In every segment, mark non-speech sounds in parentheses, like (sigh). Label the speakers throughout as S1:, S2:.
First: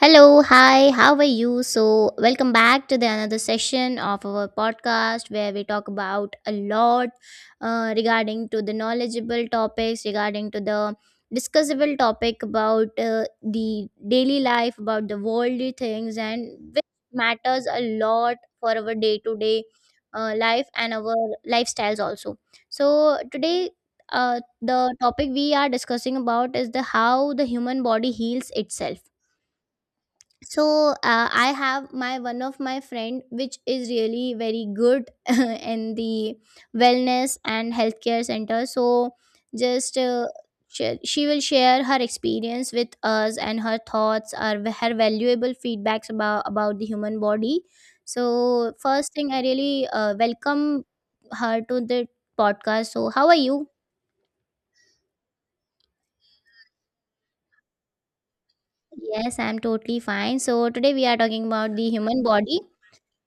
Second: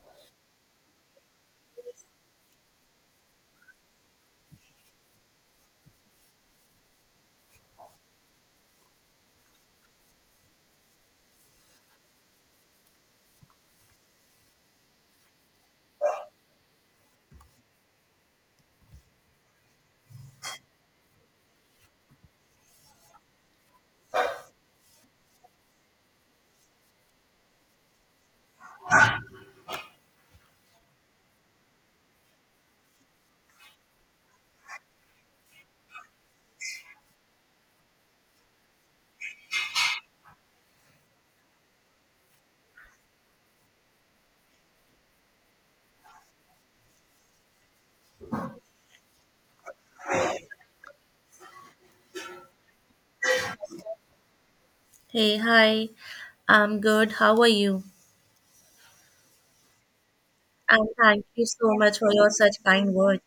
S1: Hello, hi, how are you? So, welcome back to the another session of our podcast where we talk about a lot regarding to the knowledgeable topics, regarding to the discussable topic about the daily life, about the worldly things, and which matters a lot for our day to day life and our lifestyles also. So, today, the topic we are discussing about is the how the human body heals itself. So I have my one of my friend which is really very good (laughs) in the wellness and healthcare center. So just she will share her experience with us and her thoughts or her valuable feedbacks about the human body. So first thing I really welcome her to the podcast. So how are you?
S2: Hey, hi. I'm good. How are you?
S1: Yes, I'm totally fine. So
S2: And
S1: today we are
S2: thank you
S1: talking
S2: so
S1: about the
S2: much for
S1: human
S2: your
S1: body.
S2: such kind words.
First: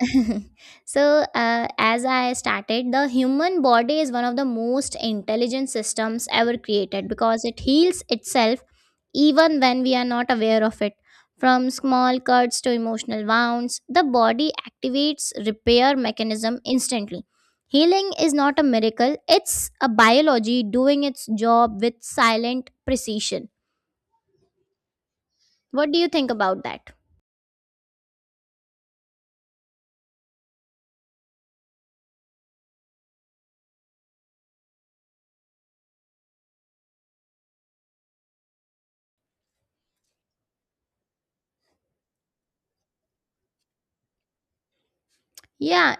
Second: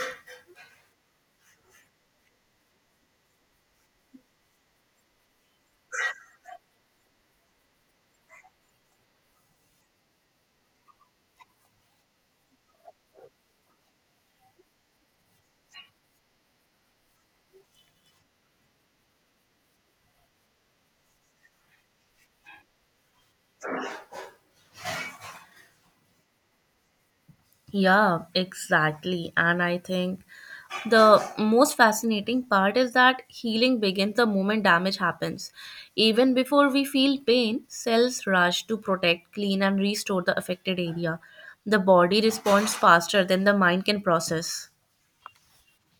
S1: (laughs) So uh, as I started, the human body is one of the most intelligent systems ever created because it heals itself even when we are not aware of it. From small cuts to emotional wounds, the body activates repair mechanism instantly. Healing is not a miracle, it's a biology doing its job with silent precision. What do you think about that?
S2: Yeah, exactly. And I think the most fascinating part is that healing begins the moment damage happens. Even before we feel pain, cells rush to protect, clean, and restore the affected area. The body responds faster than the mind can process.
S1: Yeah,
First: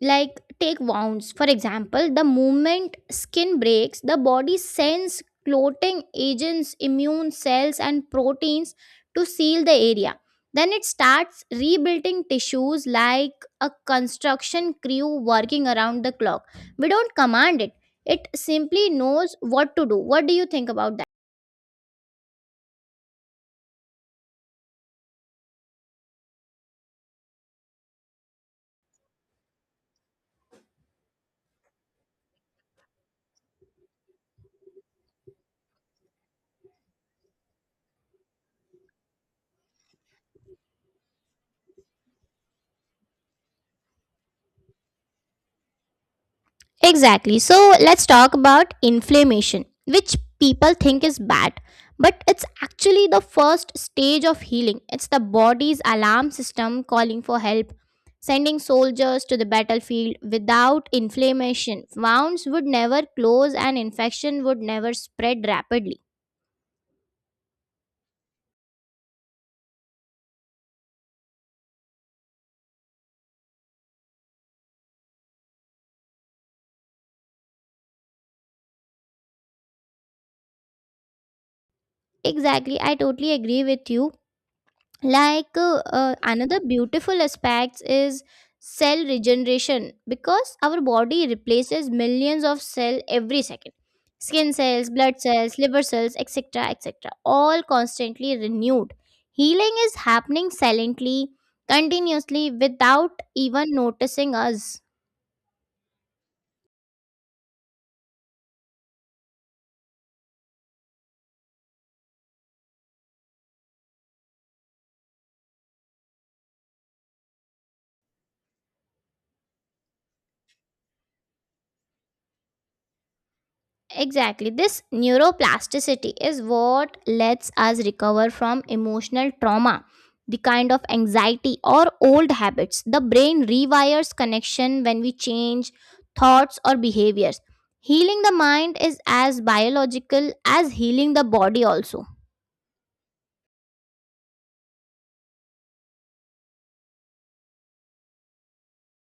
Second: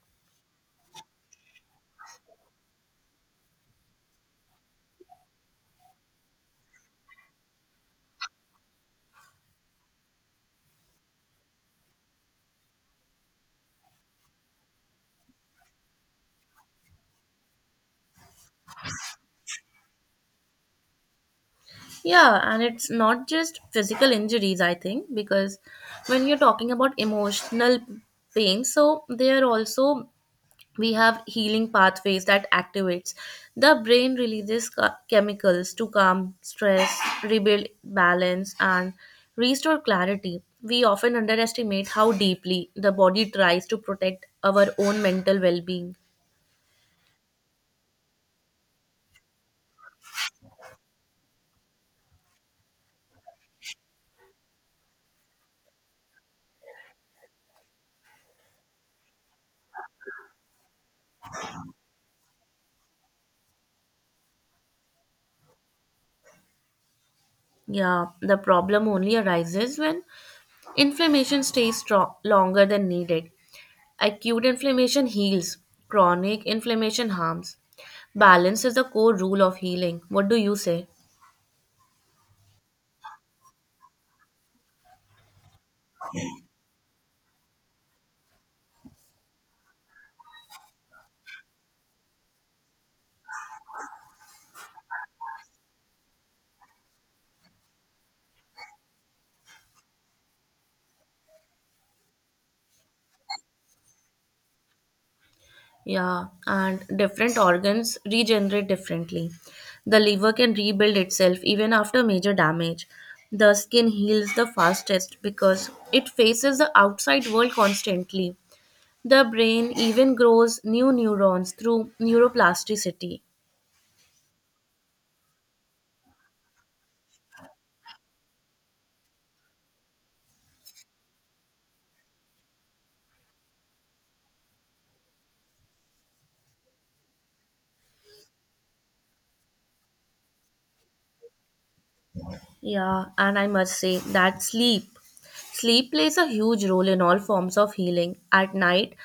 S1: like take wounds. For example, the moment skin breaks, the body sends clotting agents, immune cells, and proteins to seal the area. Then it starts rebuilding tissues like a construction crew working around the clock. We don't command it, it simply knows what to do. What do you think about?
S2: Yeah, and it's not just physical injuries, I think, because when you're talking about emotional pain, so there also we have healing pathways that activates. The brain releases chemicals to calm stress, rebuild balance, and restore clarity. We often underestimate how deeply the body tries to protect our own mental well-being.
S1: Exactly. So let's talk about inflammation, which people think is bad, but it's actually the first stage of healing. It's the body's alarm system calling for help. Sending soldiers to the battlefield without inflammation, wounds would never close and infection would never spread rapidly.
S2: Yeah, the problem only arises when inflammation stays strong, longer than needed. Acute inflammation heals, chronic inflammation harms. Balance is the core rule of healing. What do you say?
S1: Exactly, I totally agree with you. Like another beautiful aspect is cell regeneration, because our body replaces millions of cells every second. Skin cells, blood cells, liver cells, etc., etc., all constantly renewed. Healing is happening silently, continuously, without even noticing us.
S2: Yeah, and different organs regenerate differently. The liver can rebuild itself even after major damage. The skin heals the fastest because it faces the outside world constantly. The brain even grows new neurons through neuroplasticity.
S1: Exactly. This neuroplasticity is what lets us recover from emotional trauma, the kind of anxiety or old habits. The brain rewires connection when we change thoughts or behaviors. Healing the mind is as biological as healing the body, also.
S2: Yeah, and I must say that Sleep plays a huge role in all forms of healing. At night,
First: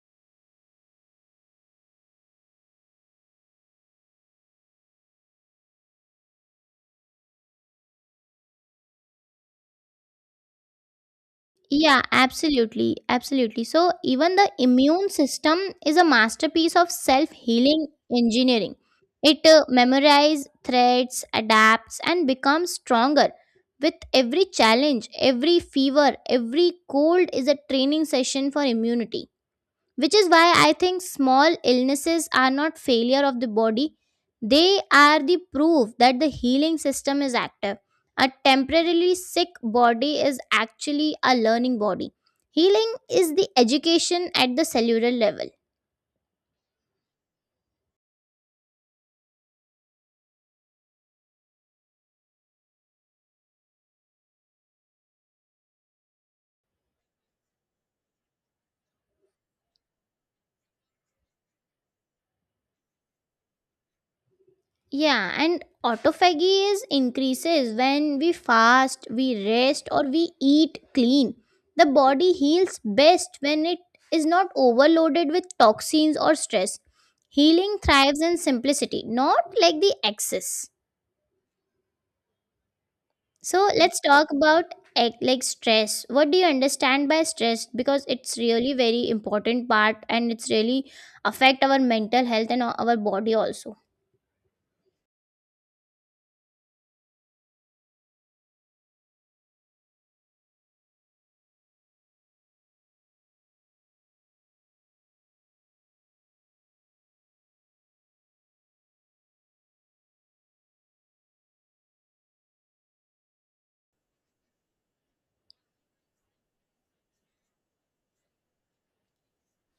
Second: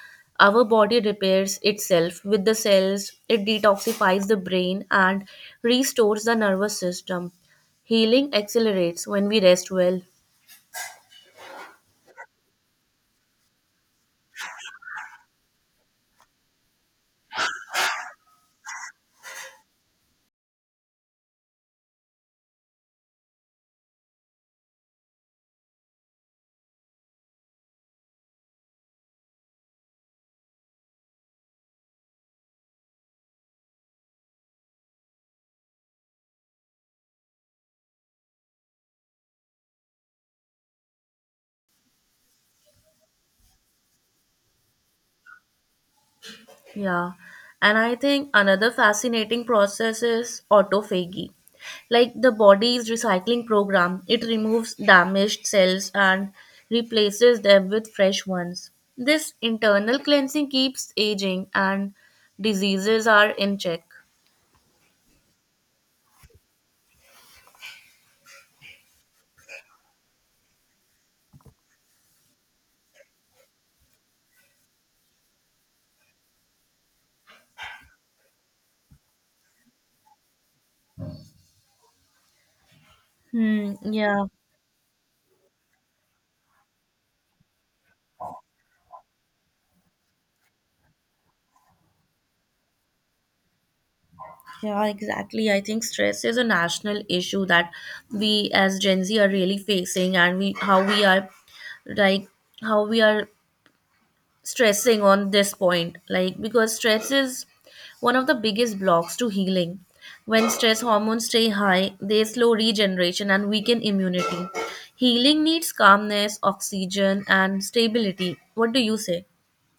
S2: our body repairs itself with the cells, it detoxifies the brain and restores the nervous system. Healing accelerates when we rest well.
S1: Yeah, absolutely. Absolutely. So, even the immune system is a masterpiece of self healing engineering. It memorizes threats, adapts, and becomes stronger. With every challenge, every fever, every cold is a training session for immunity, which is why I think small illnesses are not failure of the body. They are the proof that the healing system is active. A temporarily sick body is actually a learning body. Healing is the education at the cellular level.
S2: Yeah, and I think another fascinating process is autophagy. Like the body's recycling program, it removes damaged cells and replaces them with fresh ones. This internal cleansing keeps aging and diseases are in check.
S1: Yeah, and autophagy is increases when we fast, we rest, or we eat clean. The body heals best when it is not overloaded with toxins or stress. Healing thrives in simplicity, not like the excess. So
S2: Hmm,
S1: let's
S2: yeah,
S1: talk about like stress. What do you understand by stress? Because it's really very important part and it's really affect our mental health and our body also.
S2: yeah, exactly. I think stress is a national issue that we as Gen Z are really facing, and we how we are like how we are stressing on this point, like because stress is one of the biggest blocks to healing. When stress hormones stay high, they slow regeneration and weaken immunity. Healing needs calmness, oxygen, and stability. What do you say?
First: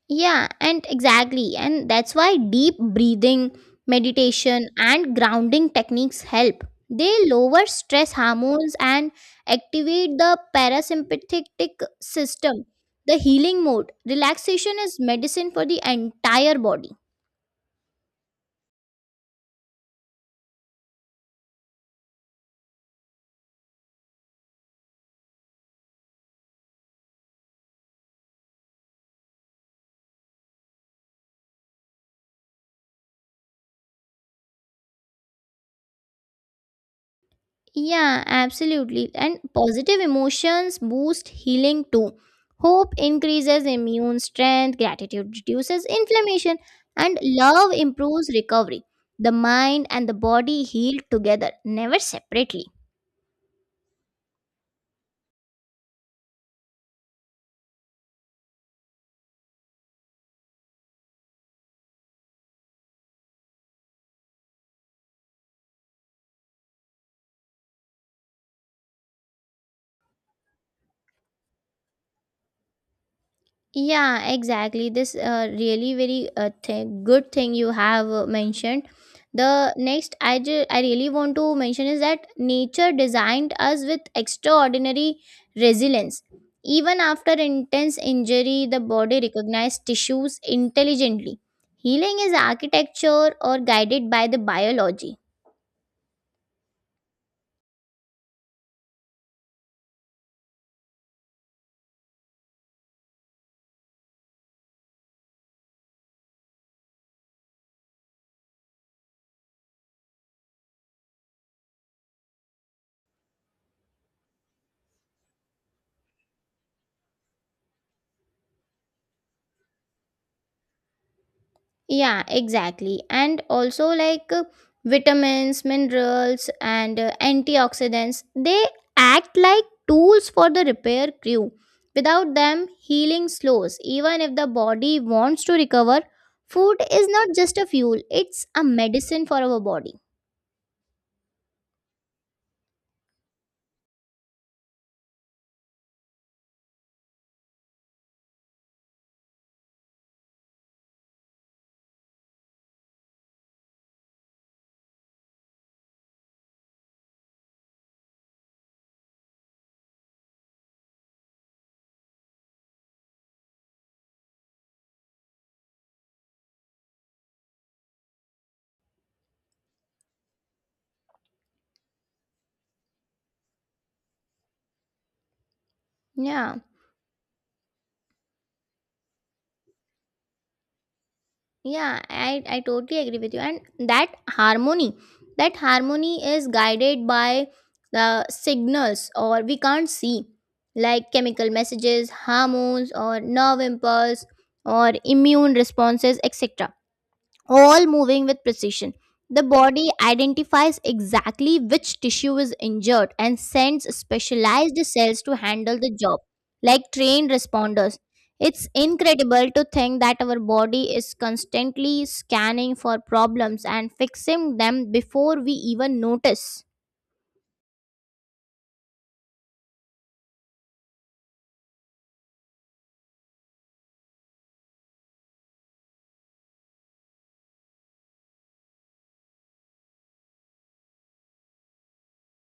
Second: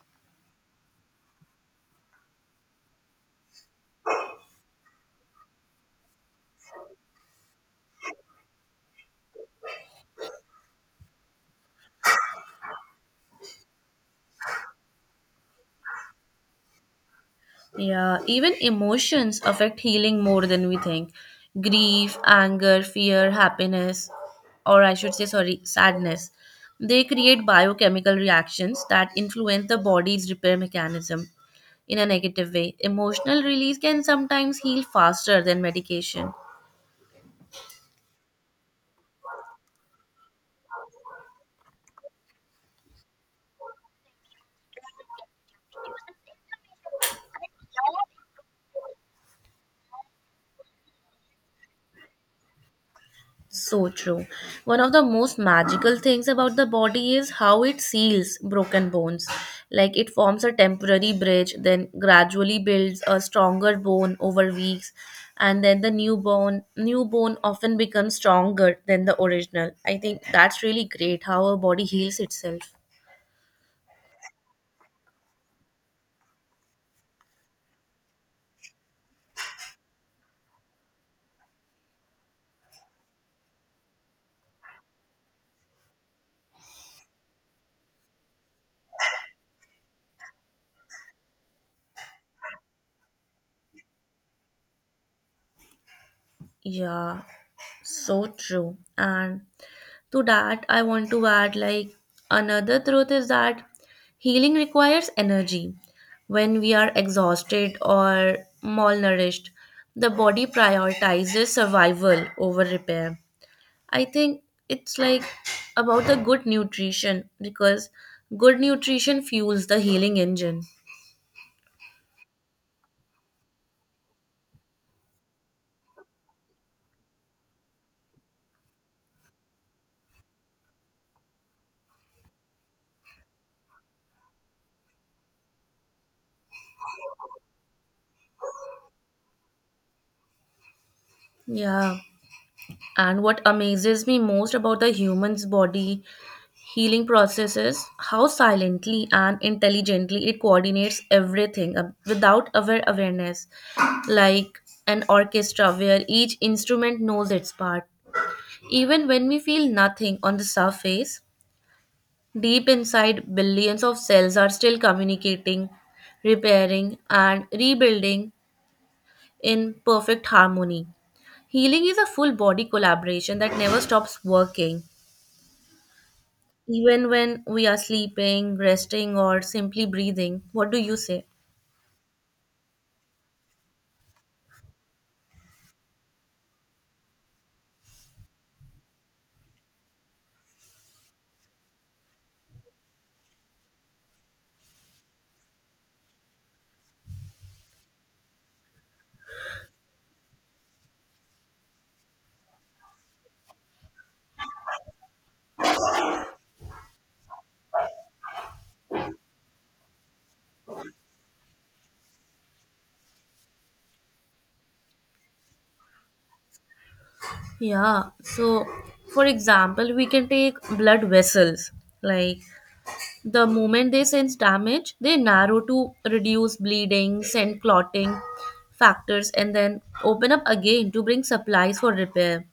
S1: Yeah, and exactly. And that's why deep breathing, meditation, and grounding techniques help. They lower stress hormones and activate the parasympathetic system, the healing mode. Relaxation is medicine for the entire body.
S2: Yeah, even emotions affect healing more than we think. Grief, anger, fear, happiness, or I should say, sorry, sadness. They create biochemical reactions that influence the body's repair mechanism in a negative way. Emotional release can sometimes heal faster than medication.
S1: Yeah, absolutely. And positive emotions boost healing too. Hope increases immune strength, gratitude reduces inflammation, and love improves recovery. The mind and the body heal together, never separately.
S2: So true. One of the most magical things about the body is how it seals broken bones. Like it forms a temporary bridge, then gradually builds a stronger bone over weeks, and then the new bone often becomes stronger than the original. I think that's really great how a body heals itself.
S1: Yeah, exactly. This really very good thing you have mentioned. The next I really want to mention is that nature designed us with extraordinary resilience. Even after intense injury, the body recognized tissues intelligently. Healing is architecture or guided by the biology.
S2: Yeah, so true. And to that, I want to add, like another truth is that healing requires energy. When we are exhausted or malnourished, the body prioritizes survival over repair. I think it's like about the good nutrition, because good nutrition fuels the healing engine.
S1: Yeah, exactly. And also, like vitamins, minerals, and antioxidants, they act like tools for the repair crew. Without them, healing slows. Even if the body wants to recover, food is not just a fuel, it's a medicine for our body.
S2: Yeah. And what amazes me most about the human's body healing processes, how silently and intelligently it coordinates everything without our awareness, like an orchestra where each instrument knows its part. Even when we feel nothing on the surface, deep inside billions of cells are still communicating, repairing, and rebuilding in perfect harmony. Healing is a full body collaboration that never stops working.
S1: Yeah.
S2: Even when we are sleeping, resting, or simply breathing, what do you say?
S1: Yeah, I totally agree with you. And that harmony is guided by the signals or we can't see, like chemical messages, hormones, or nerve impulse, or immune responses, etc., all moving with precision. The body identifies exactly which tissue is injured and sends specialized cells to handle the job, like trained responders. It's incredible to think that our body is constantly scanning for problems and fixing them before we even notice.
S2: Yeah, so for example, we can take blood vessels. Like the moment they sense damage, they narrow to reduce bleeding, send clotting factors, and then open up again to bring supplies for repair.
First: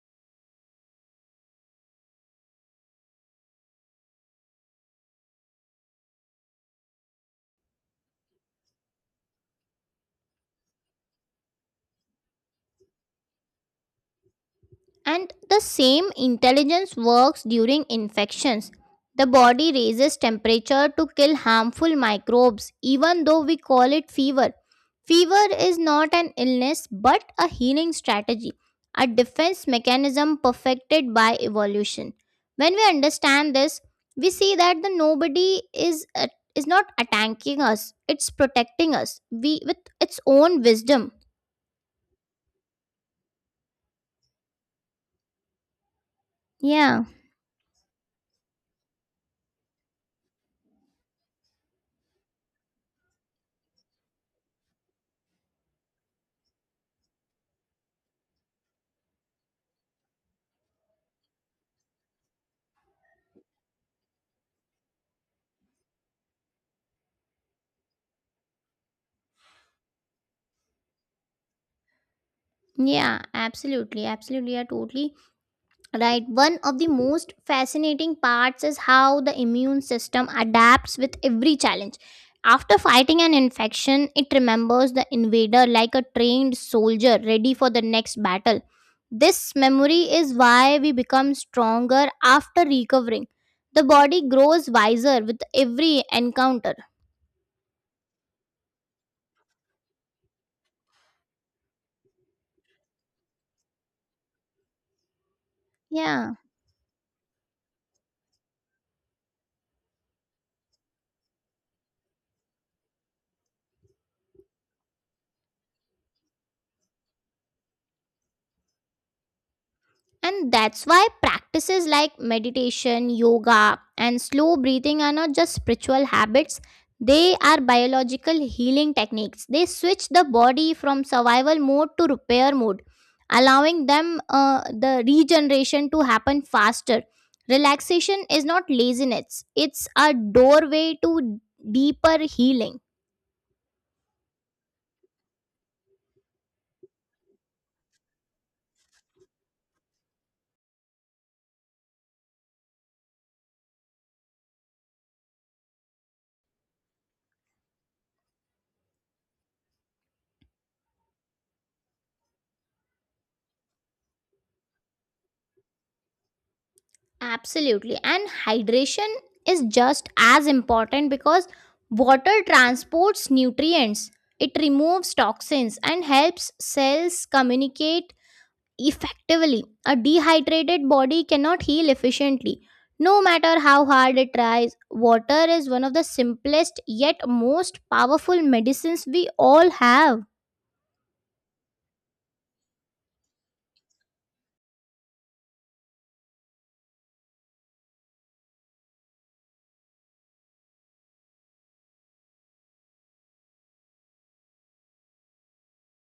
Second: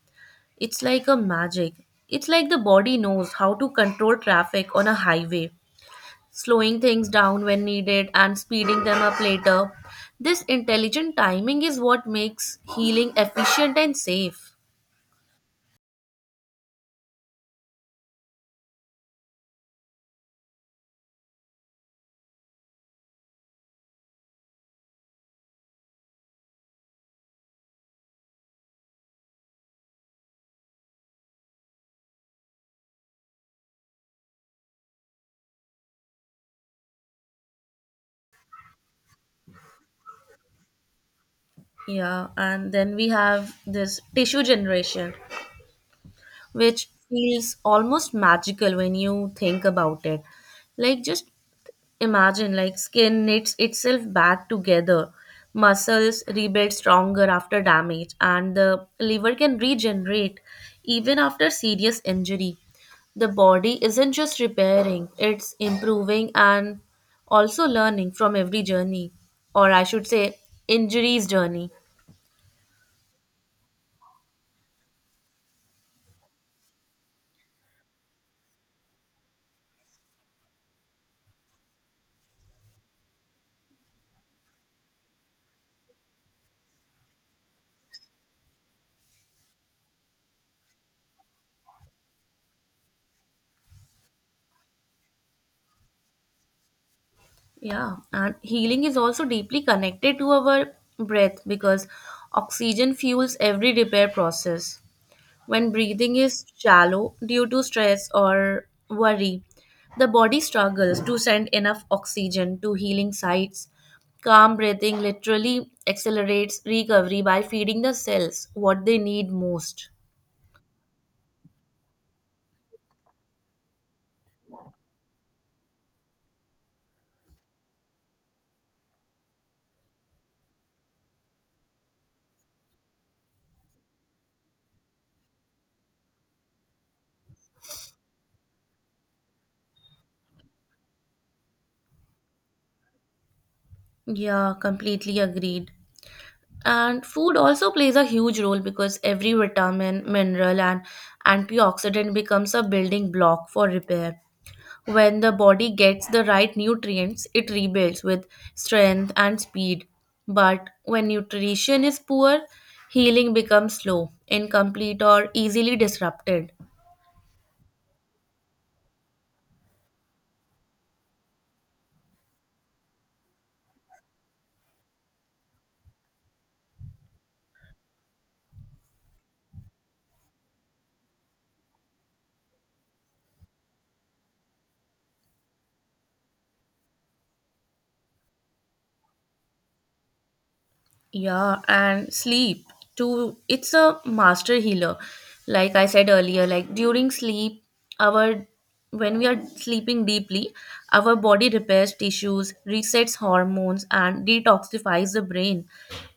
S2: It's like a magic. It's like the body knows how to control traffic on a highway, slowing things down when needed and speeding them up later. This intelligent timing is what makes healing efficient and safe.
S1: And the same intelligence works during infections. The body raises temperature to kill harmful microbes, even though we call it fever. Fever is not an illness but a healing strategy, a defense mechanism perfected by evolution. When we understand this, we see that the nobody is not attacking us; it's protecting us, we with its own wisdom.
S2: Yeah, and then we have this tissue generation, which
S1: Yeah,
S2: feels almost magical when you think about it. Like just imagine, like skin knits itself back together, muscles rebuild stronger after damage, and the liver can regenerate even after serious injury. The body isn't just repairing, it's improving and also learning from every journey, or I should say, injuries journey.
S1: yeah, absolutely, absolutely. I totally right, one of the most fascinating parts is how the immune system adapts with every challenge. After fighting an infection, it remembers the invader like a trained soldier ready for the next battle. This memory is why we become stronger after recovering. The body grows wiser with every encounter.
S2: Yeah, and healing is also deeply connected to our breath, because oxygen fuels every repair process. When breathing
S1: Yeah.
S2: is shallow due to stress or worry, the body struggles to send enough oxygen to healing sites. Calm breathing literally accelerates recovery by feeding the cells what they need most.
S1: And that's why practices like meditation, yoga, and slow breathing are not just spiritual habits, they are biological healing techniques. They switch the body from survival mode to repair mode, allowing them the regeneration to happen faster. Relaxation is not laziness, it's a doorway to deeper healing.
S2: Yeah, completely agreed. And food also plays a huge role because every vitamin, mineral, and antioxidant becomes a building block for repair. When the body gets the right nutrients, it rebuilds with strength and speed. But when nutrition is poor, healing becomes slow, incomplete, or easily disrupted.
S1: Absolutely. And hydration is just as important, because water transports nutrients, it removes toxins, and helps cells communicate effectively. A dehydrated body cannot heal efficiently. No matter how hard it tries, water is one of the simplest yet most powerful medicines we all have.
S2: Yeah, and sleep too. It's a master healer. Like I said earlier, like during sleep, our when we are sleeping deeply, our body repairs tissues, resets hormones, and detoxifies the brain.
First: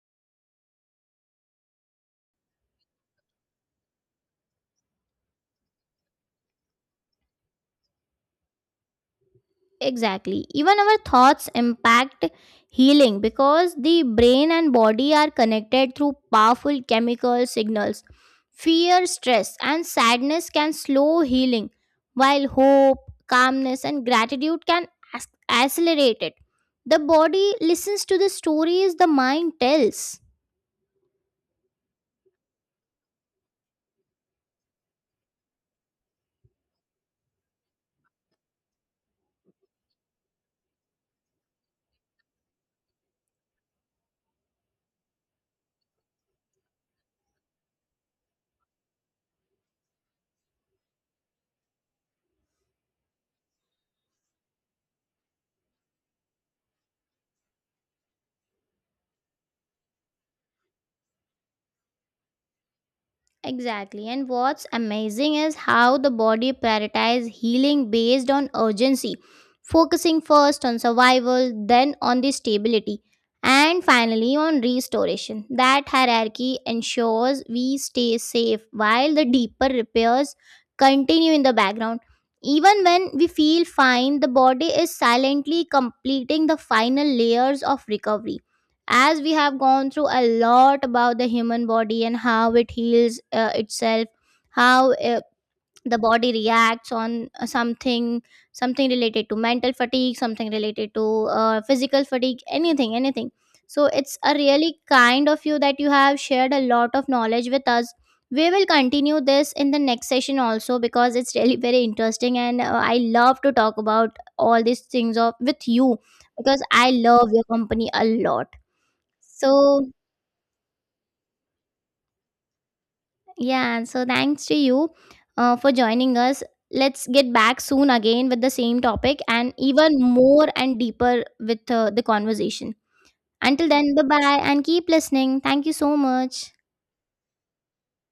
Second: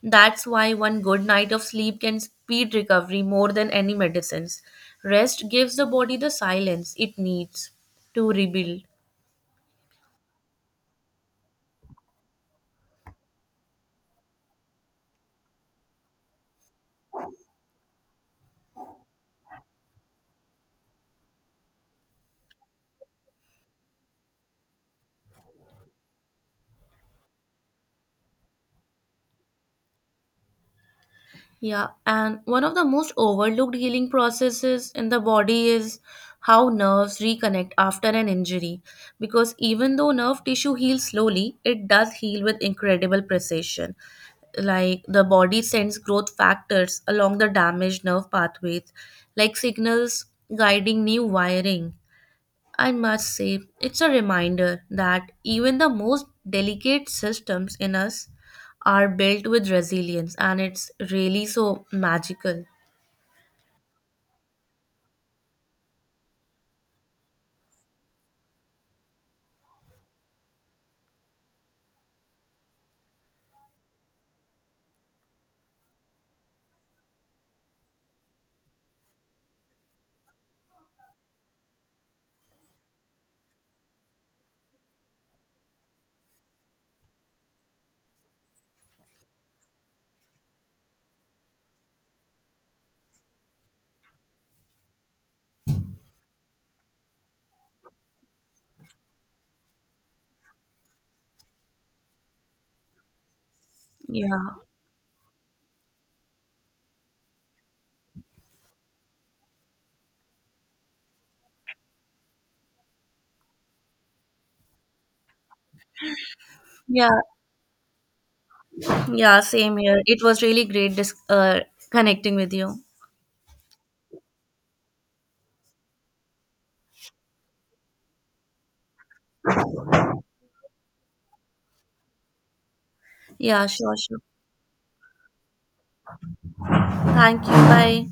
S2: That's why one good night of sleep can speed recovery more than any medicines. Rest gives the body the silence it needs to rebuild.
S1: Exactly. Even our thoughts impact healing, because the brain and body are connected through powerful chemical signals. Fear, stress, and sadness can slow healing, while hope, calmness, and gratitude can accelerate it. The body listens to the stories the mind tells.
S2: Yeah, and one of the most overlooked healing processes in the body is how nerves reconnect after an injury. Because even though nerve tissue heals slowly, it does heal with incredible precision. Like the body sends growth factors along the damaged nerve pathways, like signals guiding new wiring. I must say, it's a reminder that even the most delicate systems in us are built with resilience, and it's really so magical.
S1: Exactly. And what's amazing is how the body prioritizes healing based on urgency, focusing first on survival, then on the stability, and finally on restoration. That hierarchy ensures we stay safe while the deeper repairs continue in the background. Even when we feel fine, the body is silently completing the final layers of recovery. As we have gone through a lot about the human body and how it heals itself, how the body reacts on something, something related to mental fatigue, something related to physical fatigue, anything, anything, so it's a
S2: Yeah,
S1: really kind of you that you have shared a lot of knowledge with us. We will continue this in the next session also, because it's really very interesting and I love to talk about all these things of with you, because I
S2: yeah,
S1: love your company a lot.
S2: yeah, same
S1: So,
S2: here. It was really great connecting with you.
S1: yeah, so thanks to you for joining us. Let's get back soon again with the same topic and even more and deeper with the conversation.
S2: Yeah,
S1: Until
S2: sure,
S1: then, bye
S2: sure.
S1: bye and keep listening. Thank you so much.
S2: Thank you. Bye.